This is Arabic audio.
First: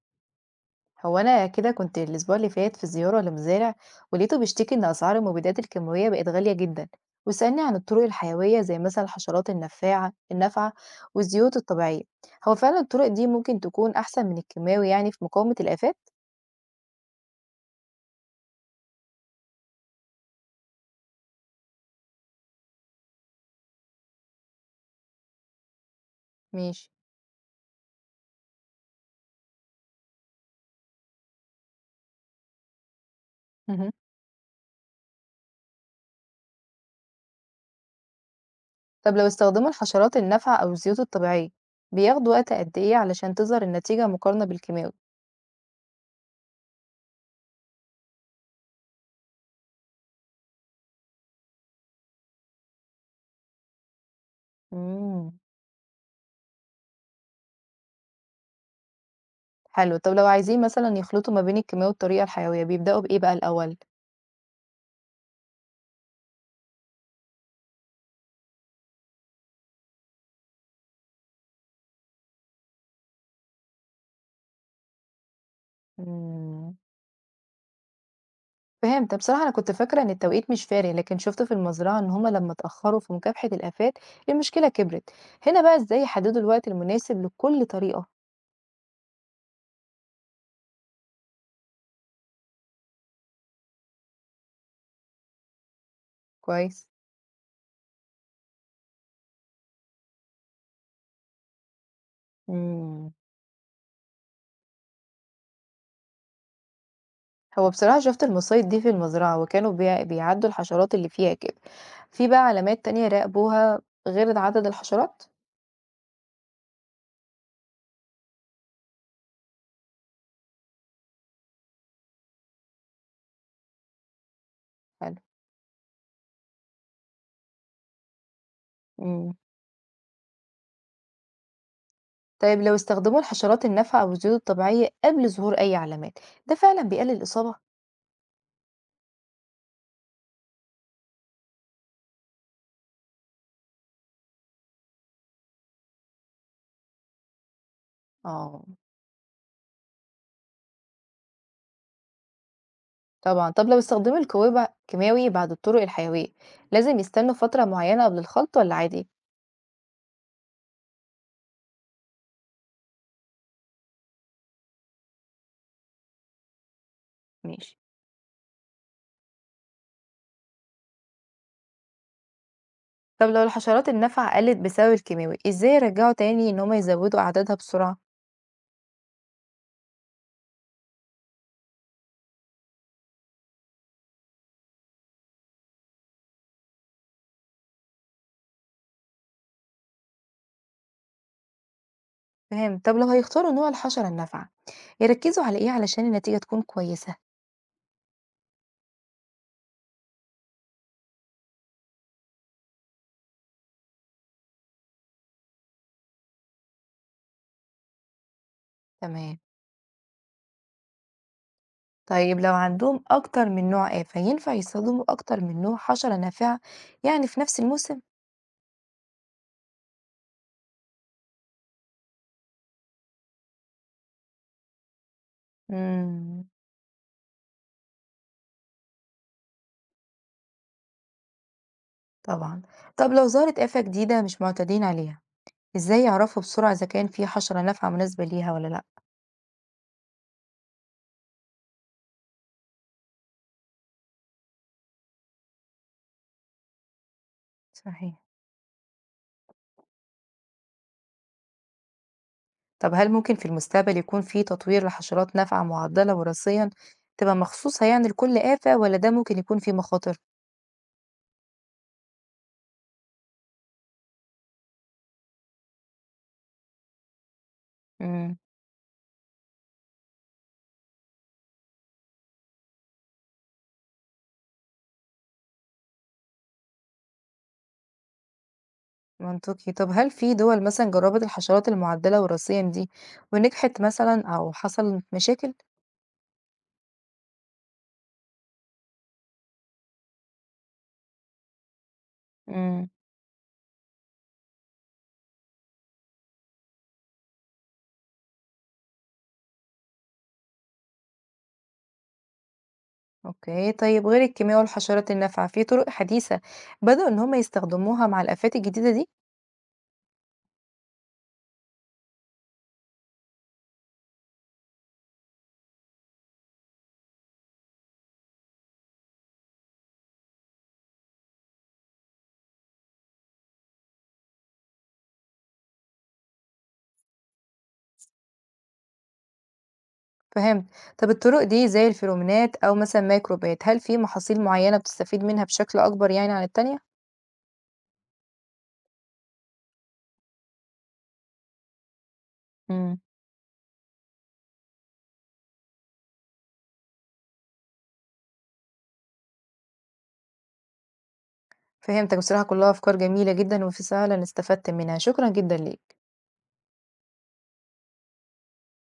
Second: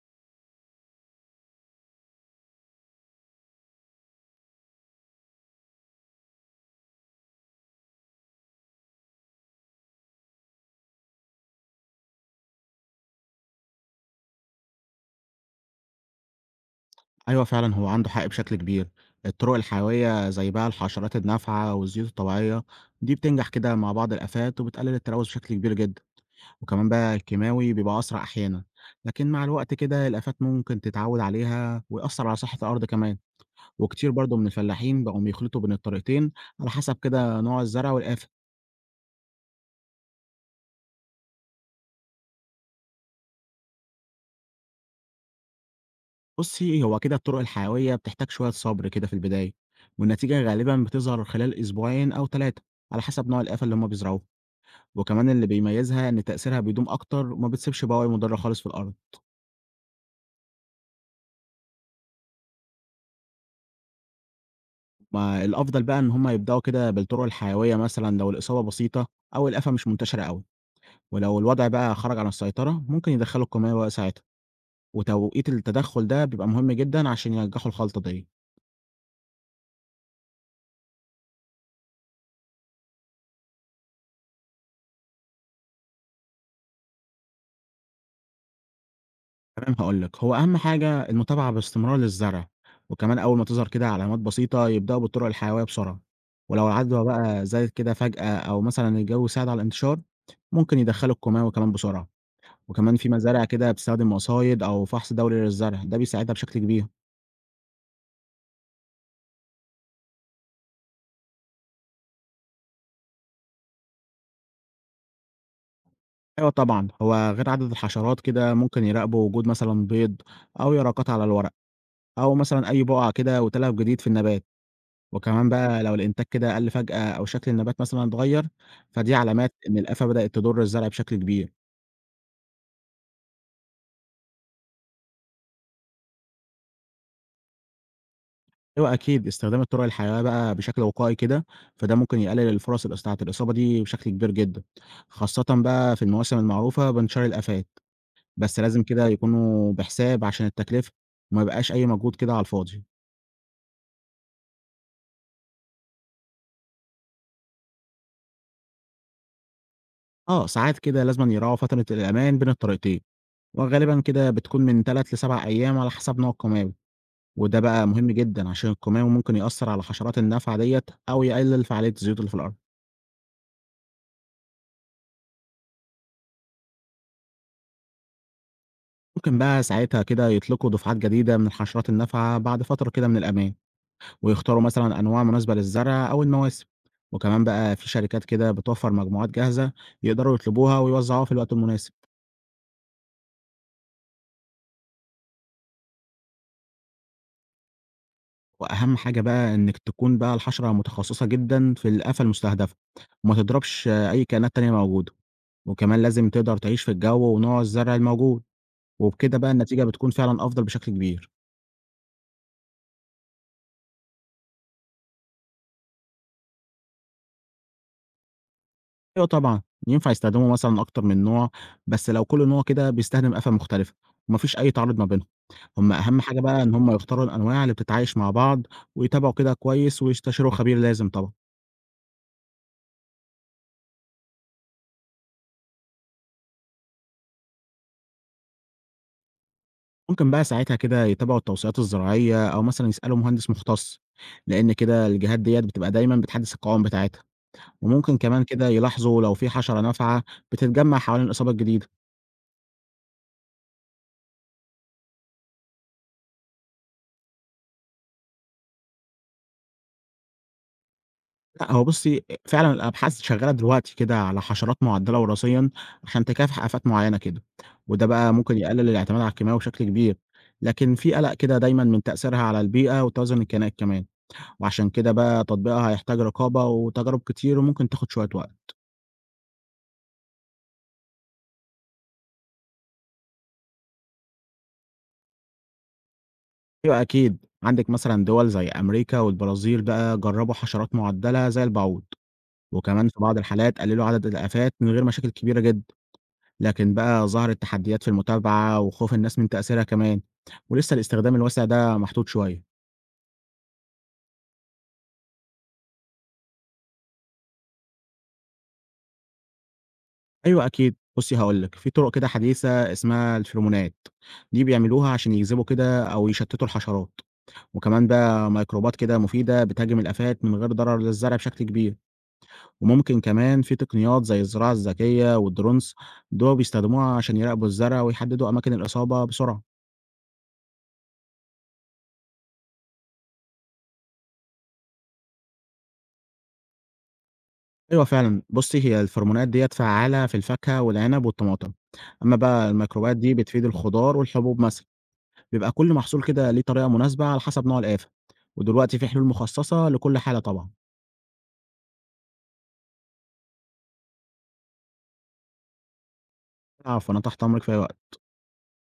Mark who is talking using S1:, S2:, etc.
S1: هو أنا كده كنت الأسبوع اللي فات في زيارة لمزارع، ولقيته بيشتكي إن أسعار المبيدات الكيماوية بقت غالية جدا، وسألني عن الطرق الحيوية زي مثلا الحشرات النافعة والزيوت الطبيعية. هو فعلا الطرق دي ممكن تكون أحسن من الكيماوي يعني في مقاومة الآفات؟
S2: أيوه فعلًا هو عنده حق بشكل كبير، الطرق الحيوية زي بقى الحشرات النافعة والزيوت الطبيعية دي بتنجح كده مع بعض الآفات وبتقلل التلوث بشكل كبير جدًا،
S1: ماشي.
S2: وكمان بقى الكيماوي بيبقى أسرع أحيانًا، لكن مع الوقت كده الآفات ممكن تتعود عليها ويأثر على صحة الأرض كمان،
S1: مهم.
S2: وكتير برضه من الفلاحين بقوا بيخلطوا بين الطريقتين على حسب كده نوع الزرع والآفة.
S1: طب لو استخدموا الحشرات النافعة أو الزيوت الطبيعية بياخدوا وقت قد إيه علشان تظهر النتيجة مقارنة بالكيماوي؟
S2: بُصي هو كده الطرق الحيوية بتحتاج شوية صبر كده في البداية، والنتيجة غالبًا بتظهر خلال أسبوعين أو 3 على حسب نوع الآفة اللي هُم بيزرعوها. وكمان
S1: مم.
S2: اللي بيميزها إن تأثيرها بيدوم أكتر وما بتسيبش بواقي مضرة خالص في الأرض.
S1: حلو، طب لو عايزين مثلا يخلطوا ما بين الكيماوي والطريقة الحيوية بيبدأوا بإيه بقى الأول؟
S2: ما الأفضل بقى إن هم يبدأوا كده بالطرق الحيوية مثلا لو الإصابة بسيطة أو الآفة مش منتشرة أوي، ولو الوضع بقى خرج عن السيطرة ممكن يدخلوا القمامة ساعتها. وتوقيت التدخل ده بيبقى مهم
S1: مم.
S2: جدا عشان ينجحوا الخلطة دي.
S1: فهمت. بصراحة أنا كنت فاكرة إن التوقيت مش فارق، لكن شفت في المزرعة إن هما لما اتأخروا في مكافحة الآفات المشكلة كبرت. هنا بقى إزاي يحددوا الوقت المناسب لكل طريقة؟
S2: تمام هقول لك، هو أهم حاجة المتابعة باستمرار للزرع، وكمان أول ما تظهر كده علامات بسيطة يبدأوا بالطرق الحيوية بسرعة. ولو
S1: كويس.
S2: العدوى بقى زادت كده فجأة أو مثلا الجو ساعد على الانتشار، ممكن يدخلوا القمامة كمان بسرعة. وكمان في
S1: مم.
S2: مزارع كده بتستخدم مصايد أو فحص دوري للزرع، ده بيساعدها بشكل كبير.
S1: هو بصراحة شفت المصايد دي في المزرعة وكانوا بيعدوا الحشرات اللي فيها كده. في بقى علامات تانية راقبوها غير عدد الحشرات؟
S2: أيوة طبعا، هو غير عدد الحشرات كده ممكن يراقبوا وجود مثلا بيض أو يرقات على الورق، أو مثلا أي بقع كده وتلف جديد في النبات.
S1: حلو.
S2: وكمان بقى لو الإنتاج كده قل فجأة أو شكل النبات مثلا اتغير، فدي
S1: مم.
S2: علامات إن الآفة بدأت تضر الزرع بشكل كبير.
S1: طيب لو استخدموا الحشرات النافعة أو الزيوت الطبيعية قبل ظهور أي علامات، ده فعلا بيقلل الإصابة؟
S2: أيوة أكيد، استخدام الطرق الحيوية بقى بشكل وقائي كده، فده ممكن يقلل الفرص بتاعة الإصابة دي بشكل كبير جدا، خاصة بقى في المواسم المعروفة بانتشار الآفات. بس
S1: اه.
S2: لازم كده يكونوا بحساب عشان التكلفة، وما يبقاش أي مجهود كده على الفاضي.
S1: طبعا، طب لو استخدموا الكوبا كيماوي بعد الطرق الحيوية لازم يستنوا فترة معينة قبل الخلط ولا عادي؟
S2: آه، ساعات كده لازمًا يراعوا فترة الأمان بين الطريقتين، وغالبًا كده بتكون من 3 ل7 أيام على حسب نوع القمامة، وده
S1: ماشي.
S2: بقى مهم جدًا عشان القمامة ممكن يأثّر على حشرات النافعة ديّة، أو يقلل فعالية الزيوت اللي في الأرض.
S1: طب لو الحشرات النافعة قلت بسبب الكيماوي ازاي يرجعوا تاني ان هما يزودوا اعدادها بسرعة؟
S2: ممكن بقى ساعتها كده يطلقوا دفعات جديدة من الحشرات النافعة بعد فترة كده من الأمان، ويختاروا مثلًا أنواع مناسبة للزرع أو المواسم. وكمان بقى في شركات كده بتوفّر مجموعات جاهزة يقدروا يطلبوها ويوزّعوها في الوقت المناسب.
S1: فاهم. طب لو هيختاروا نوع الحشرة النافعة يركزوا على ايه علشان النتيجة تكون كويسة؟
S2: وأهم حاجة بقى إنِّك تكون بقى الحشرة متخصصة جدًا في الآفة المستهدفة، وما تضربش أي كائنات تانية موجودة، وكمان لازم تقدر تعيش في الجو ونوع الزرع الموجود،
S1: تمام.
S2: وبكده بقى النتيجة بتكون فعلًا أفضل بشكل كبير.
S1: طيب لو عندهم اكتر من نوع آفة ينفع يستخدموا اكتر من نوع حشرة نافعة يعني في نفس الموسم؟
S2: أيوه طبعًا، ينفع يستخدموا مثلًا أكتر من نوع، بس لو كل نوع كده بيستخدم آفة مختلفة، وما فيش أي تعارض ما بينهم. هم أهم حاجة
S1: مم.
S2: بقى إن هم يختاروا الأنواع اللي بتتعايش مع بعض، ويتابعوا كده كويس ويستشيروا خبير لازم طبعًا.
S1: طبعا. طب لو ظهرت آفة جديدة مش معتادين عليها إزاي يعرفوا بسرعة إذا كان في حشرة نافعة مناسبة ليها والّا لأ؟
S2: ممكن بقى ساعتها كده يتابعوا التوصيات الزراعية أو مثلا يسألوا مهندس مختص، لأن كده الجهات ديت بتبقى دايما بتحدث القوائم بتاعتها. وممكن
S1: صحيح.
S2: كمان كده يلاحظوا لو في حشرة نافعة بتتجمع حوالين الإصابة الجديدة.
S1: طب هل ممكن في المستقبل يكون في تطوير لحشرات نافعة معدلة وراثيًا تبقى مخصوصة يعني لكل آفة، والّا ده ممكن يكون فيه مخاطر؟
S2: لا هو بصي فعلا الأبحاث شغالة دلوقتي كده على حشرات معدلة وراثيا عشان تكافح آفات معينة كده، وده بقى
S1: إمم.
S2: ممكن يقلل الاعتماد على الكيماوي بشكل كبير. لكن في قلق كده دايما من تأثيرها على البيئة وتوازن الكائنات كمان، وعشان كده بقى تطبيقها هيحتاج رقابة وتجارب كتير وممكن تاخد شوية وقت.
S1: منطقي. طب هل في دول مثلًا جربت الحشرات المعدلة وراثيًا دي ونجحت مثلًا أو حصلت مشاكل؟
S2: أيوه أكيد، عندِك مثلًا دول زي أمريكا والبرازيل بقى جرّبوا حشرات مُعدّلة زي البعوض،
S1: إمم.
S2: وكمان في بعض الحالات قللوا عدد الآفات من غير مشاكل كبيرة جدًا، لكن بقى ظهرت تحديات في المتابعة وخوف الناس من تأثيرها كمان، ولسه الاستخدام الواسع ده محدود شوية.
S1: أوكي. طيب غير الكيمياء والحشرات النافعة، في طرق حديثة بدأوا إن هم يستخدموها مع الآفات الجديدة دي؟
S2: أيوه أكيد، بُصّي هاقول لِك، في طرق كده حديثة اسمها الفيرومونات، دي بيعملوها عشان يجذبوا كده أو يشتتوا الحشرات، وكمان بقى ميكروبات كده مفيدة بتهاجم الآفات من غير ضرر للزرع بشكل كبير. وممكن كمان في تقنيات زي الزراعة الذكية والدرونز، دول بيستخدموها عشان يراقبوا الزرع ويحددوا أماكن الإصابة بسرعة.
S1: فهمت. طب الطرق دي زي الفيرومونات او مثلا ميكروبات، هل في محاصيل معينة بتستفيد منها بشكل اكبر يعني عن التانية؟
S2: أيوة فعلا بصي، هي الفرمونات ديت فعالة في الفاكهة والعنب والطماطم. أما بقى
S1: امم.
S2: الميكروبات دي بتفيد الخضار والحبوب مثلا. بيبقى كل محصول كده ليه طريقة مناسبة على حسب نوع الآفة. ودلوقتي في حلول مخصصة لكل حالة طبعا.
S1: فهمتك. بصراحة كلها افكار جميلة جدا، وفي فعلا استفدت منها، شكرا جدا ليك.
S2: عفوا، أنا تحت أمرك في أي وقت.